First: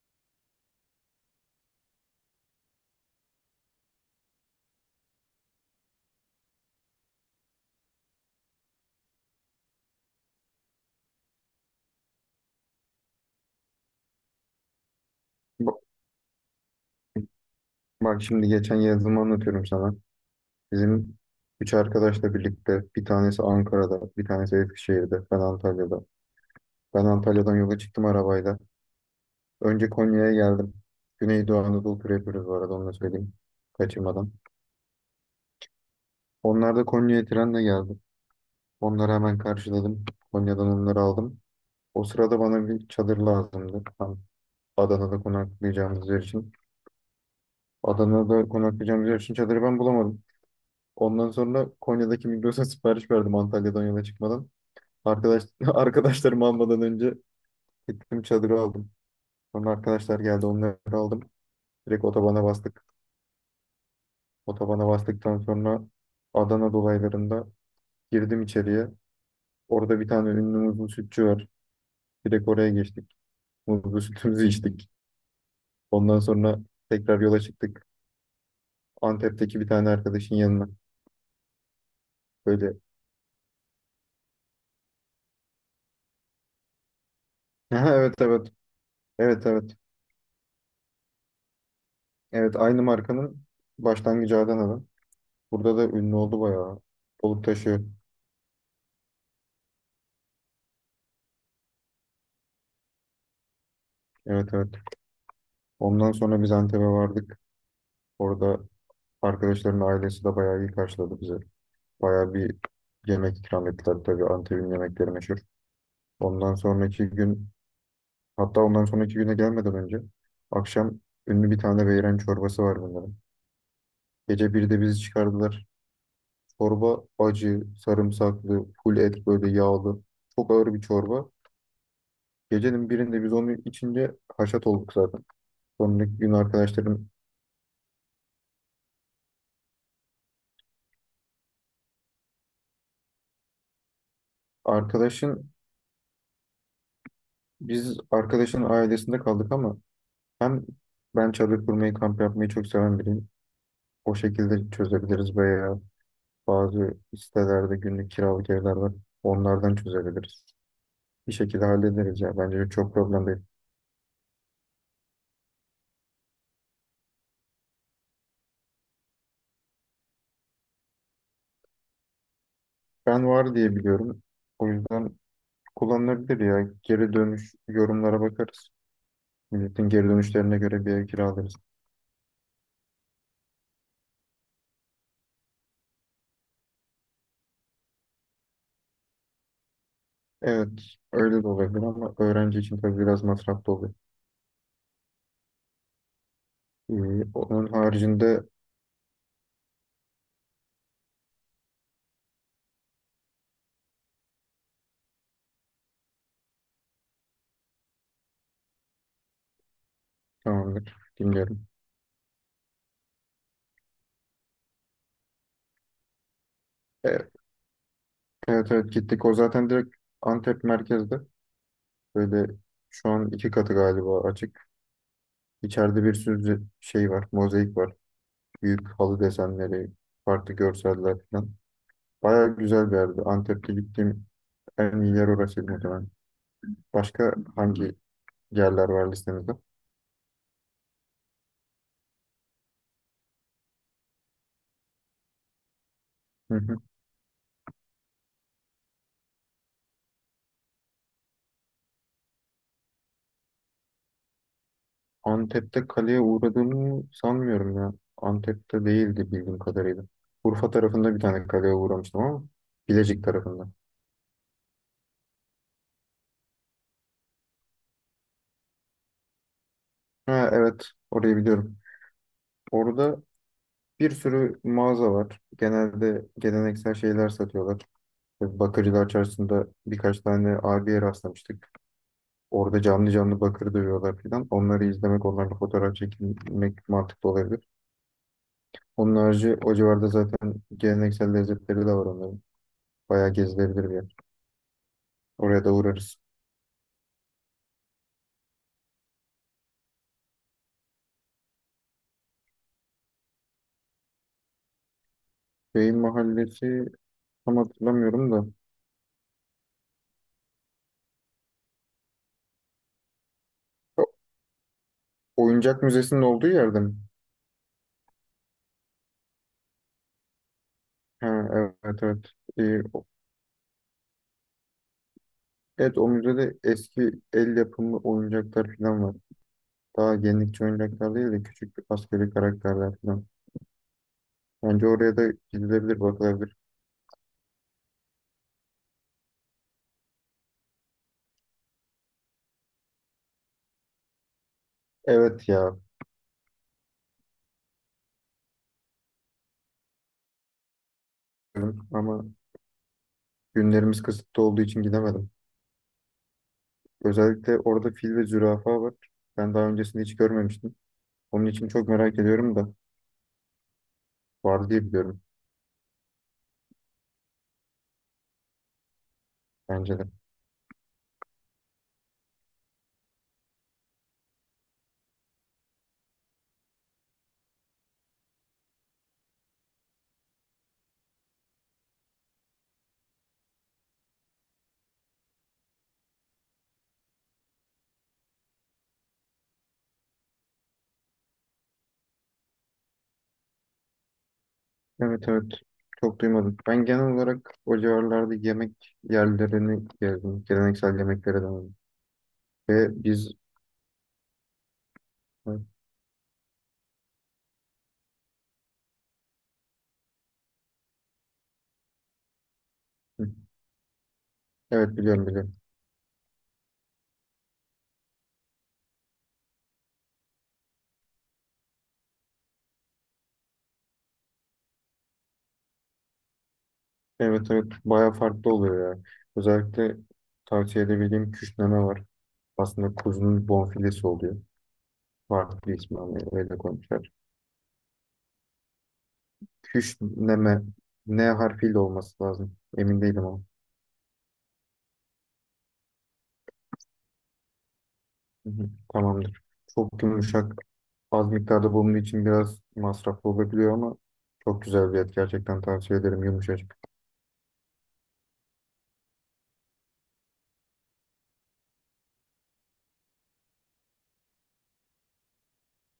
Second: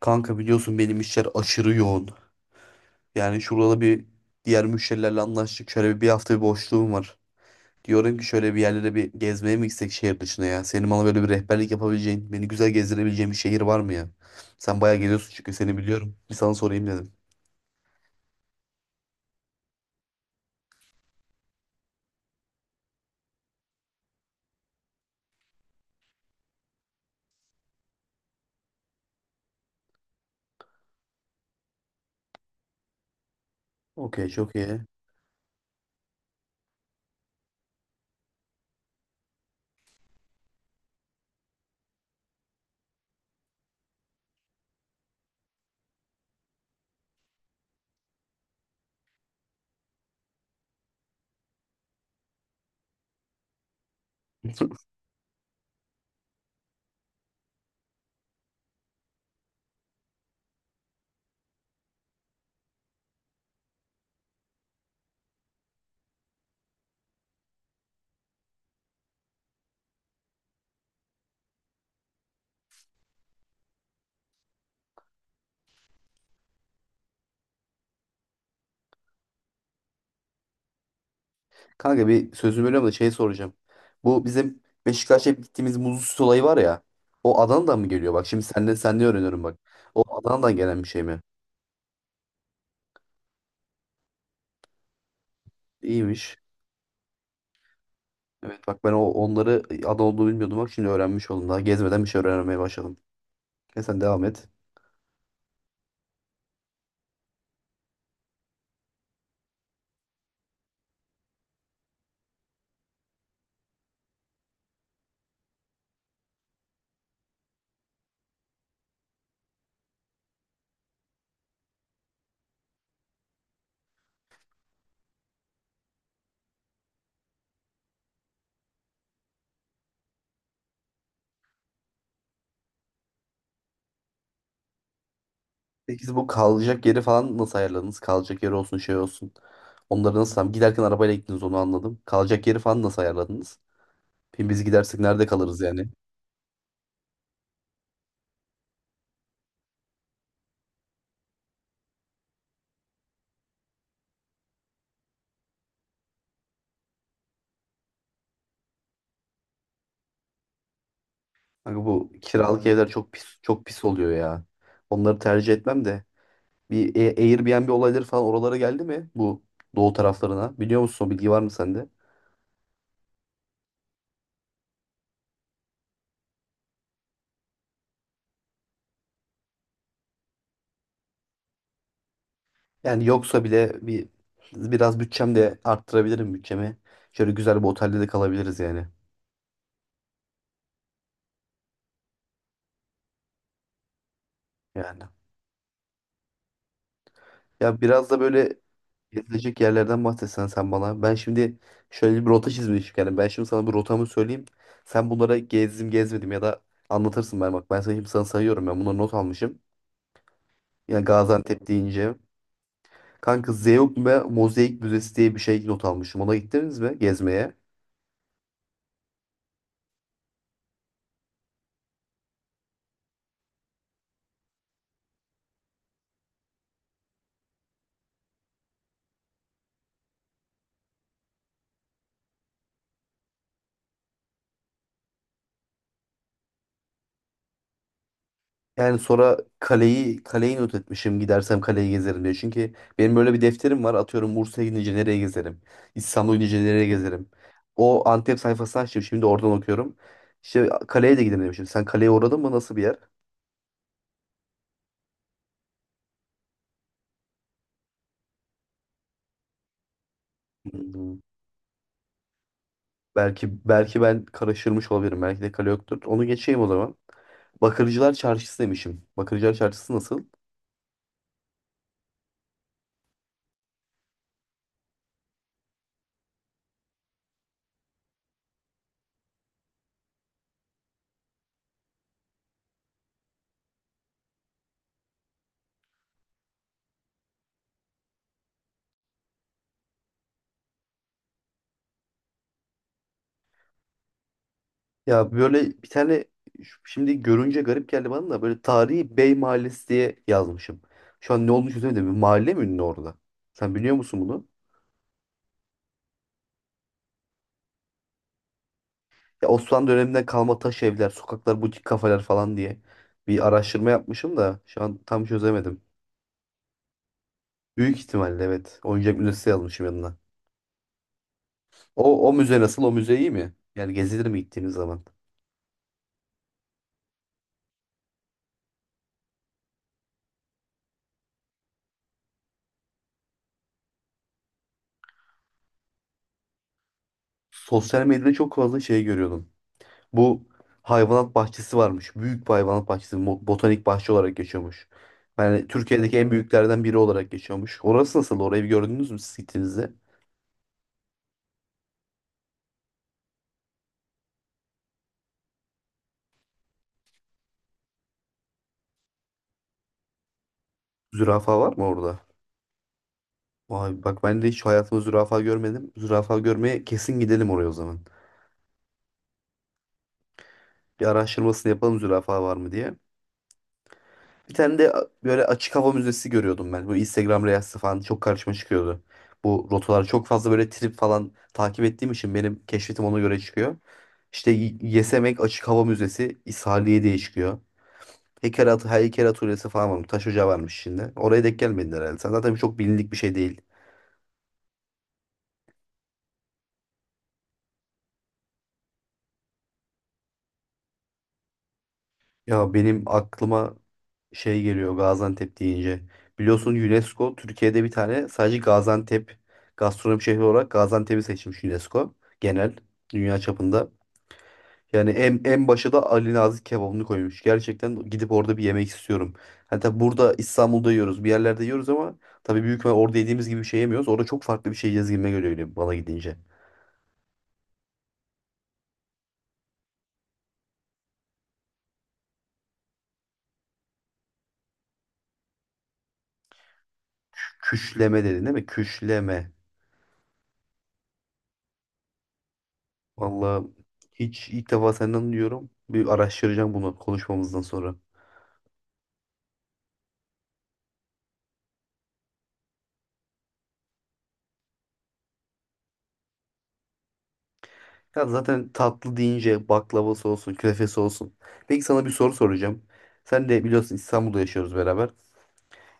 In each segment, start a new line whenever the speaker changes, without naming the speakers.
Kanka biliyorsun benim işler aşırı yoğun. Yani şurada bir diğer müşterilerle anlaştık. Şöyle bir hafta bir boşluğum var. Diyorum ki şöyle bir yerlere bir gezmeye mi gitsek şehir dışına ya? Senin bana böyle bir rehberlik yapabileceğin, beni güzel gezdirebileceğin bir şehir var mı ya? Sen bayağı geziyorsun çünkü seni
Bak,
biliyorum. Bir sana sorayım dedim.
bak şimdi geçen yazımı anlatıyorum sana. Bizim üç arkadaşla birlikte bir tanesi Ankara'da, bir tanesi Eskişehir'de, ben Antalya'da. Ben Antalya'dan yola çıktım arabayla. Önce Konya'ya geldim. Güneydoğu Anadolu turu yapıyoruz, bu arada onu da söyleyeyim.
Okey,
Kaçırmadan.
çok iyi.
Onlar da Konya'ya trenle geldi. Onları hemen karşıladım. Konya'dan onları aldım. O sırada bana bir çadır lazımdı. Tam Adana'da konaklayacağımız yer için. Adana'da konaklayacağımız yer için çadırı ben bulamadım. Ondan sonra Konya'daki Migros'a sipariş verdim Antalya'dan yola çıkmadan. Arkadaş, arkadaşlarımı almadan önce gittim çadırı aldım. Sonra arkadaşlar geldi, onları aldım. Direkt otobana bastık. Otobana bastıktan sonra Adana dolaylarında girdim içeriye. Orada bir tane ünlü muzlu sütçü var. Direkt oraya geçtik. Muzlu sütümüzü içtik. Ondan sonra tekrar yola çıktık. Antep'teki bir tane arkadaşın yanına.
Kanka bir sözünü
Böyle.
bölüyorum da şey soracağım. Bu bizim Beşiktaş'a hep gittiğimiz muzlu süt olayı var ya. O Adana'dan mı geliyor?
Evet,
Bak şimdi
evet.
senden öğreniyorum
Evet,
bak.
evet.
O Adana'dan gelen bir şey mi?
Evet, aynı markanın başlangıcı Adana'da. Burada da ünlü
İyiymiş.
oldu bayağı. Balıktaşı.
Evet bak ben o onları adı olduğunu bilmiyordum, bak şimdi öğrenmiş oldum, daha gezmeden bir şey öğrenmeye başladım. E sen devam et.
Evet, evet. Ondan sonra biz Antep'e vardık. Orada arkadaşların ailesi de bayağı iyi karşıladı bizi. Bayağı bir yemek ikram ettiler. Tabii Antep'in yemekleri meşhur. Ondan sonraki gün, hatta ondan sonraki güne gelmeden önce akşam, ünlü bir tane beyran çorbası var bunların. Gece 1'de bizi çıkardılar. Çorba acı, sarımsaklı, full et, böyle yağlı. Çok ağır bir çorba. Gecenin birinde biz onu içince haşat olduk zaten.
Peki
Sonraki
siz bu
gün
kalacak yeri
arkadaşlarım.
falan nasıl ayarladınız? Kalacak yeri olsun şey olsun. Onları nasıl, tam giderken arabayla gittiniz onu anladım. Kalacak yeri falan nasıl ayarladınız? Şimdi biz gidersek nerede
Arkadaşın,
kalırız yani?
biz arkadaşın ailesinde kaldık ama hem ben çadır kurmayı, kamp yapmayı çok seven biriyim. O şekilde çözebiliriz veya bazı sitelerde günlük kiralık evler var. Onlardan çözebiliriz. Bir şekilde
Kanka bu
hallederiz ya.
kiralık
Bence
evler
çok
çok pis
problem değil.
çok pis oluyor ya. Onları tercih etmem de. Bir Airbnb olayları falan oralara geldi mi bu doğu taraflarına? Biliyor musun, o bilgi var mı sende?
Ben var diye biliyorum. O yüzden kullanılabilir ya. Geri dönüş yorumlara bakarız. Milletin geri dönüşlerine göre bir ev kiralarız.
Yani yoksa bile bir biraz bütçem de arttırabilirim bütçemi. Şöyle güzel bir otelde de kalabiliriz yani.
Evet, öyle de olabilir ama öğrenci için tabii biraz masraflı oluyor.
Yani.
Onun
Ya biraz da
haricinde.
böyle gezilecek yerlerden bahsetsen sen bana. Ben şimdi şöyle bir rota çizmişim. Yani ben şimdi sana bir rotamı söyleyeyim. Sen bunlara gezdim gezmedim ya da anlatırsın ben bak. Ben sana şimdi sayıyorum, ben bunları not almışım.
Tamamdır.
Yani Gaziantep
Dinliyorum.
deyince. Kanka Zeugma Mozaik Müzesi diye bir şey not almışım. Ona gittiniz mi
Evet,
gezmeye?
evet, evet, gittik. O zaten direkt Antep merkezde. Böyle şu an iki katı galiba açık. İçeride bir sürü şey var. Mozaik var. Büyük halı desenleri, farklı görseller falan. Baya güzel bir yerdi. Antep'te gittiğim en iyi yer orasıydı muhtemelen. Başka hangi yerler
Yani
var
sonra
listenizde?
kaleyi not etmişim, gidersem kaleyi gezerim diye. Çünkü benim böyle bir defterim var. Atıyorum Bursa'ya gidince nereye gezerim? İstanbul'a
Hı
gidince
hı.
nereye gezerim? O Antep sayfasını açtım. Şimdi oradan okuyorum. İşte kaleye de gidelim demişim. Sen kaleye uğradın mı? Nasıl bir yer?
Antep'te kaleye uğradığımı sanmıyorum ya. Antep'te değildi bildiğim kadarıyla. Urfa tarafında
Hmm.
bir tane kaleye uğramıştım ama Bilecik
Belki
tarafında.
belki ben karıştırmış olabilirim. Belki de kale yoktur. Onu geçeyim o zaman. Bakırcılar Çarşısı demişim. Bakırcılar Çarşısı nasıl?
Ha, evet, orayı biliyorum. Orada bir sürü mağaza var. Genelde geleneksel şeyler satıyorlar. Bakırcılar Çarşısı'nda birkaç tane abiye rastlamıştık. Orada canlı canlı bakır dövüyorlar filan. Onları izlemek, onlarla fotoğraf çekilmek mantıklı olabilir. Onun harici o civarda zaten geleneksel lezzetleri de var onların. Bayağı gezilebilir bir yer.
Ya
Oraya da
böyle bir
uğrarız.
tane, şimdi görünce garip geldi bana da, böyle tarihi Bey Mahallesi diye yazmışım. Şu an ne olmuş çözemedim, bir mahalle mi ünlü orada? Sen biliyor musun bunu?
Beyin Mahallesi tam hatırlamıyorum da.
Ya Osmanlı döneminden kalma taş evler, sokaklar, butik kafeler falan diye bir araştırma
O-
yapmışım da şu an tam çözemedim.
Oyuncak Müzesi'nin olduğu yerde mi?
Büyük ihtimalle evet. Oyuncak müzesi yazmışım yanına.
Ha, evet,
O
evet.
müze
Ee,
nasıl? O müze iyi mi? Yani gezilir mi gittiğiniz zaman?
evet, o müzede eski el yapımı oyuncaklar falan var. Daha yenilikçi oyuncaklar değil de küçük bir askeri karakterler falan. Bence oraya da gidilebilir, bakılabilir.
Sosyal medyada çok fazla şey görüyordum. Bu hayvanat bahçesi varmış. Büyük bir hayvanat bahçesi. Botanik bahçe olarak geçiyormuş.
Evet
Yani
ya,
Türkiye'deki en büyüklerden biri olarak geçiyormuş. Orası nasıl? Orayı bir gördünüz mü siz gittiğinizde?
diyorum ama günlerimiz kısıtlı olduğu için gidemedim. Özellikle orada fil ve zürafa var. Ben daha öncesinde hiç görmemiştim. Onun
Zürafa
için
var mı
çok merak
orada?
ediyorum da
Vay bak, ben de hiç
var diye
hayatımda
biliyorum,
zürafa görmedim. Zürafa görmeye kesin gidelim oraya o zaman.
bence de.
Bir araştırmasını yapalım zürafa var mı diye. Bir tane de böyle açık hava müzesi görüyordum ben. Bu Instagram Reels'te falan çok karşıma çıkıyordu. Bu rotalar çok fazla böyle trip falan takip ettiğim için benim keşfetim ona göre çıkıyor. İşte Yesemek Açık Hava Müzesi İshaliye diye çıkıyor. Heykel, at heykel atölyesi falan varmış. Taş ocağı varmış şimdi. Oraya denk gelmedin herhalde. Sen zaten, çok bilindik bir şey değil.
Evet, evet, çok duymadım. Ben genel olarak o civarlarda yemek yerlerini gezdim. Geleneksel yemeklere denedim.
Ya benim
Ve biz.
aklıma şey geliyor Gaziantep deyince. Biliyorsun UNESCO Türkiye'de bir tane sadece Gaziantep gastronomi şehri olarak Gaziantep'i seçmiş, UNESCO genel
Hı.
dünya çapında.
Evet,
Yani
biliyorum,
en,
biliyorum.
en başa da Ali Nazik kebabını koymuş. Gerçekten gidip orada bir yemek istiyorum. Hani tabii burada İstanbul'da yiyoruz, bir yerlerde yiyoruz ama tabii büyük ihtimal orada yediğimiz gibi bir şey yemiyoruz. Orada çok farklı bir şey yiyeceğiz gibime geliyor, öyle bana gidince.
Evet, evet, bayağı farklı oluyor ya. Özellikle tavsiye edebildiğim küşneme var. Aslında kuzunun bonfilesi oluyor. Farklı ismi ama öyle koymuşlar.
Küşleme dedin değil mi? Küşleme.
Küşneme N harfiyle olması lazım. Emin değilim ama.
Vallahi hiç ilk defa senden duyuyorum. Bir araştıracağım bunu konuşmamızdan sonra.
Hı hı, tamamdır. Çok yumuşak. Az miktarda bulunduğu için biraz masraflı olabiliyor ama çok güzel bir et. Gerçekten tavsiye ederim. Yumuşacık.
Ya zaten tatlı deyince baklavası olsun, künefesi olsun. Peki sana bir soru soracağım. Sen de biliyorsun İstanbul'da yaşıyoruz beraber.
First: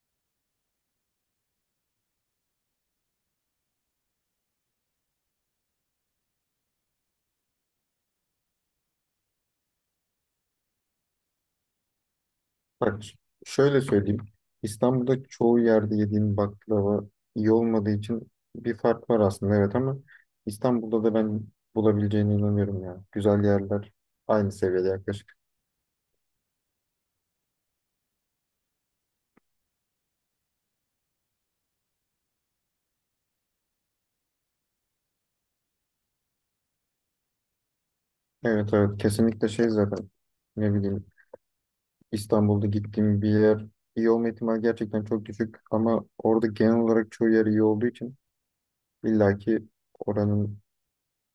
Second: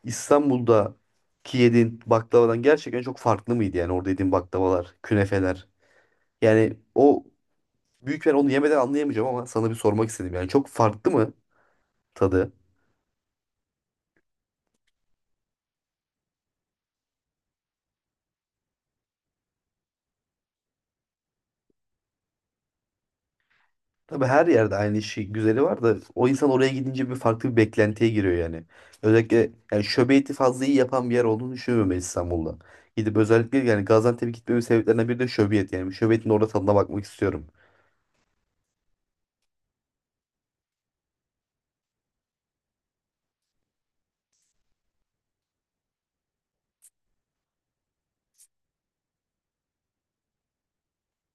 İstanbul'daki yediğin baklavadan gerçekten çok farklı mıydı yani orada yediğin baklavalar, künefeler? Yani o büyük, ben onu yemeden anlayamayacağım ama sana bir sormak istedim. Yani çok farklı mı tadı?
Bak ş- şöyle söyleyeyim. İstanbul'da çoğu yerde yediğim baklava iyi olmadığı için bir fark var aslında, evet, ama İstanbul'da da ben bulabileceğine inanıyorum ya. Güzel yerler
Tabii her
aynı
yerde
seviyede
aynı şey
yaklaşık.
güzeli var da o insan oraya gidince bir farklı bir beklentiye giriyor yani. Özellikle yani şöbiyeti fazla iyi yapan bir yer olduğunu düşünmüyorum ben İstanbul'da. Gidip özellikle yani Gaziantep'e gitmemin sebeplerinden biri de şöbiyet yani. Şöbiyetin orada tadına bakmak istiyorum.
Evet, evet, kesinlikle şey zaten, ne bileyim, İstanbul'da gittiğim bir yer iyi olma ihtimali gerçekten çok düşük ama orada genel olarak çoğu yer iyi olduğu için illaki oranın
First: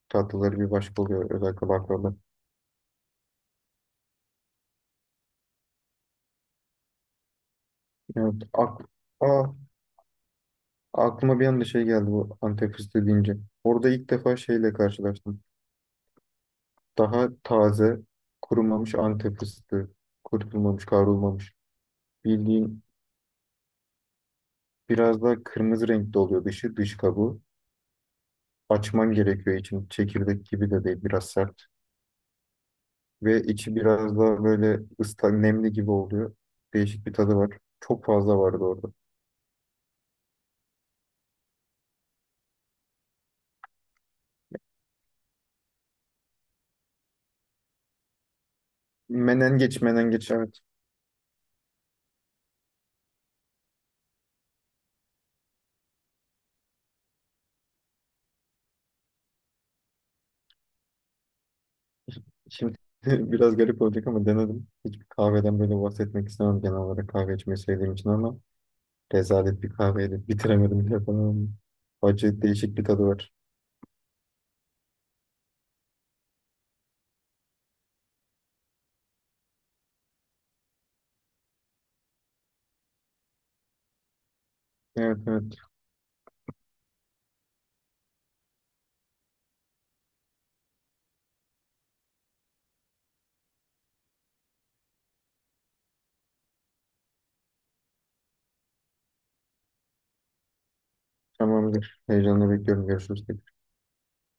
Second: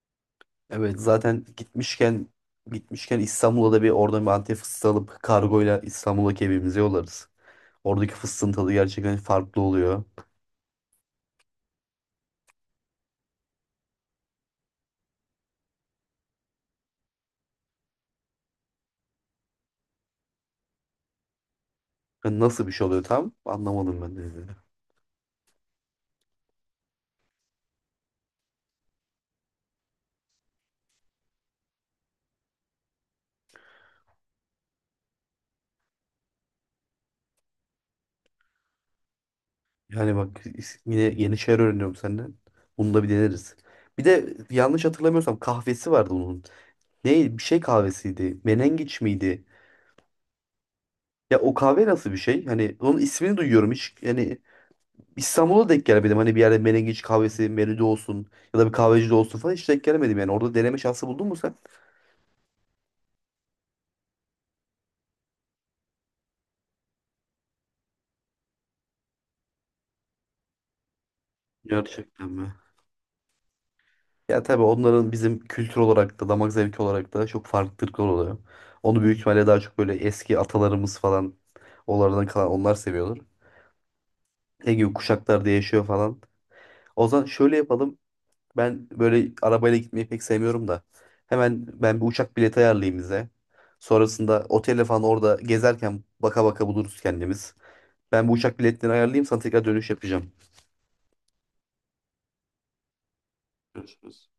tatlıları bir
Evet
başka oluyor,
zaten
özellikle baklava.
gitmişken İstanbul'da da bir oradan bir Antep fıstığı alıp kargoyla İstanbul'daki evimize yollarız. Oradaki
Evet
fıstığın tadı
ak-
gerçekten
Aa,
farklı oluyor.
Aklıma bir anda şey geldi bu Antep fıstığı deyince. Orada ilk defa şeyle karşılaştım. Daha taze, kurumamış Antep fıstığı. Kurutulmamış, kavrulmamış.
Yani nasıl bir
Bildiğin
şey oluyor tam anlamadım ben de.
biraz daha kırmızı renkte oluyor dışı, dış kabuğu. Açman gerekiyor için. Çekirdek gibi de değil, biraz sert. Ve içi biraz daha böyle ıslak, nemli gibi oluyor. Değişik bir tadı var. Çok fazla vardı orada.
Yani bak yine yeni şeyler öğreniyorum senden. Bunu da bir deneriz. Bir de yanlış hatırlamıyorsam kahvesi vardı onun. Ne bir şey kahvesiydi. Menengiç miydi?
Menengeç, menengeç. Evet.
Ya o kahve nasıl bir şey? Hani onun ismini duyuyorum hiç. Yani İstanbul'a denk gelemedim. Hani bir yerde menengiç kahvesi menüde olsun ya da bir kahvecide olsun falan, hiç denk gelemedim yani. Orada deneme şansı buldun mu sen?
Şimdi biraz garip olacak ama denedim. Hiçbir kahveden böyle bahsetmek istemem genel olarak kahve içmeyi sevdiğim için ama rezalet bir kahveydi. Bitiremedim bile falan.
Gerçekten
Acı,
mi?
değişik bir tadı var.
Ya tabii onların bizim kültür olarak da damak zevki olarak da çok farklılıklar oluyor. Onu büyük ihtimalle daha çok böyle eski atalarımız falan, onlardan kalan, onlar seviyorlar. Ege
Evet,
kuşaklarda
evet,
yaşıyor falan. O zaman şöyle yapalım. Ben böyle arabayla gitmeyi pek sevmiyorum da. Hemen ben bir uçak bileti ayarlayayım bize. Sonrasında otele falan, orada gezerken baka baka buluruz kendimiz. Ben bu uçak biletlerini ayarlayayım, sana tekrar dönüş yapacağım.
tamamdır. Heyecanla bekliyorum. Görüşürüz.
Görüşürüz.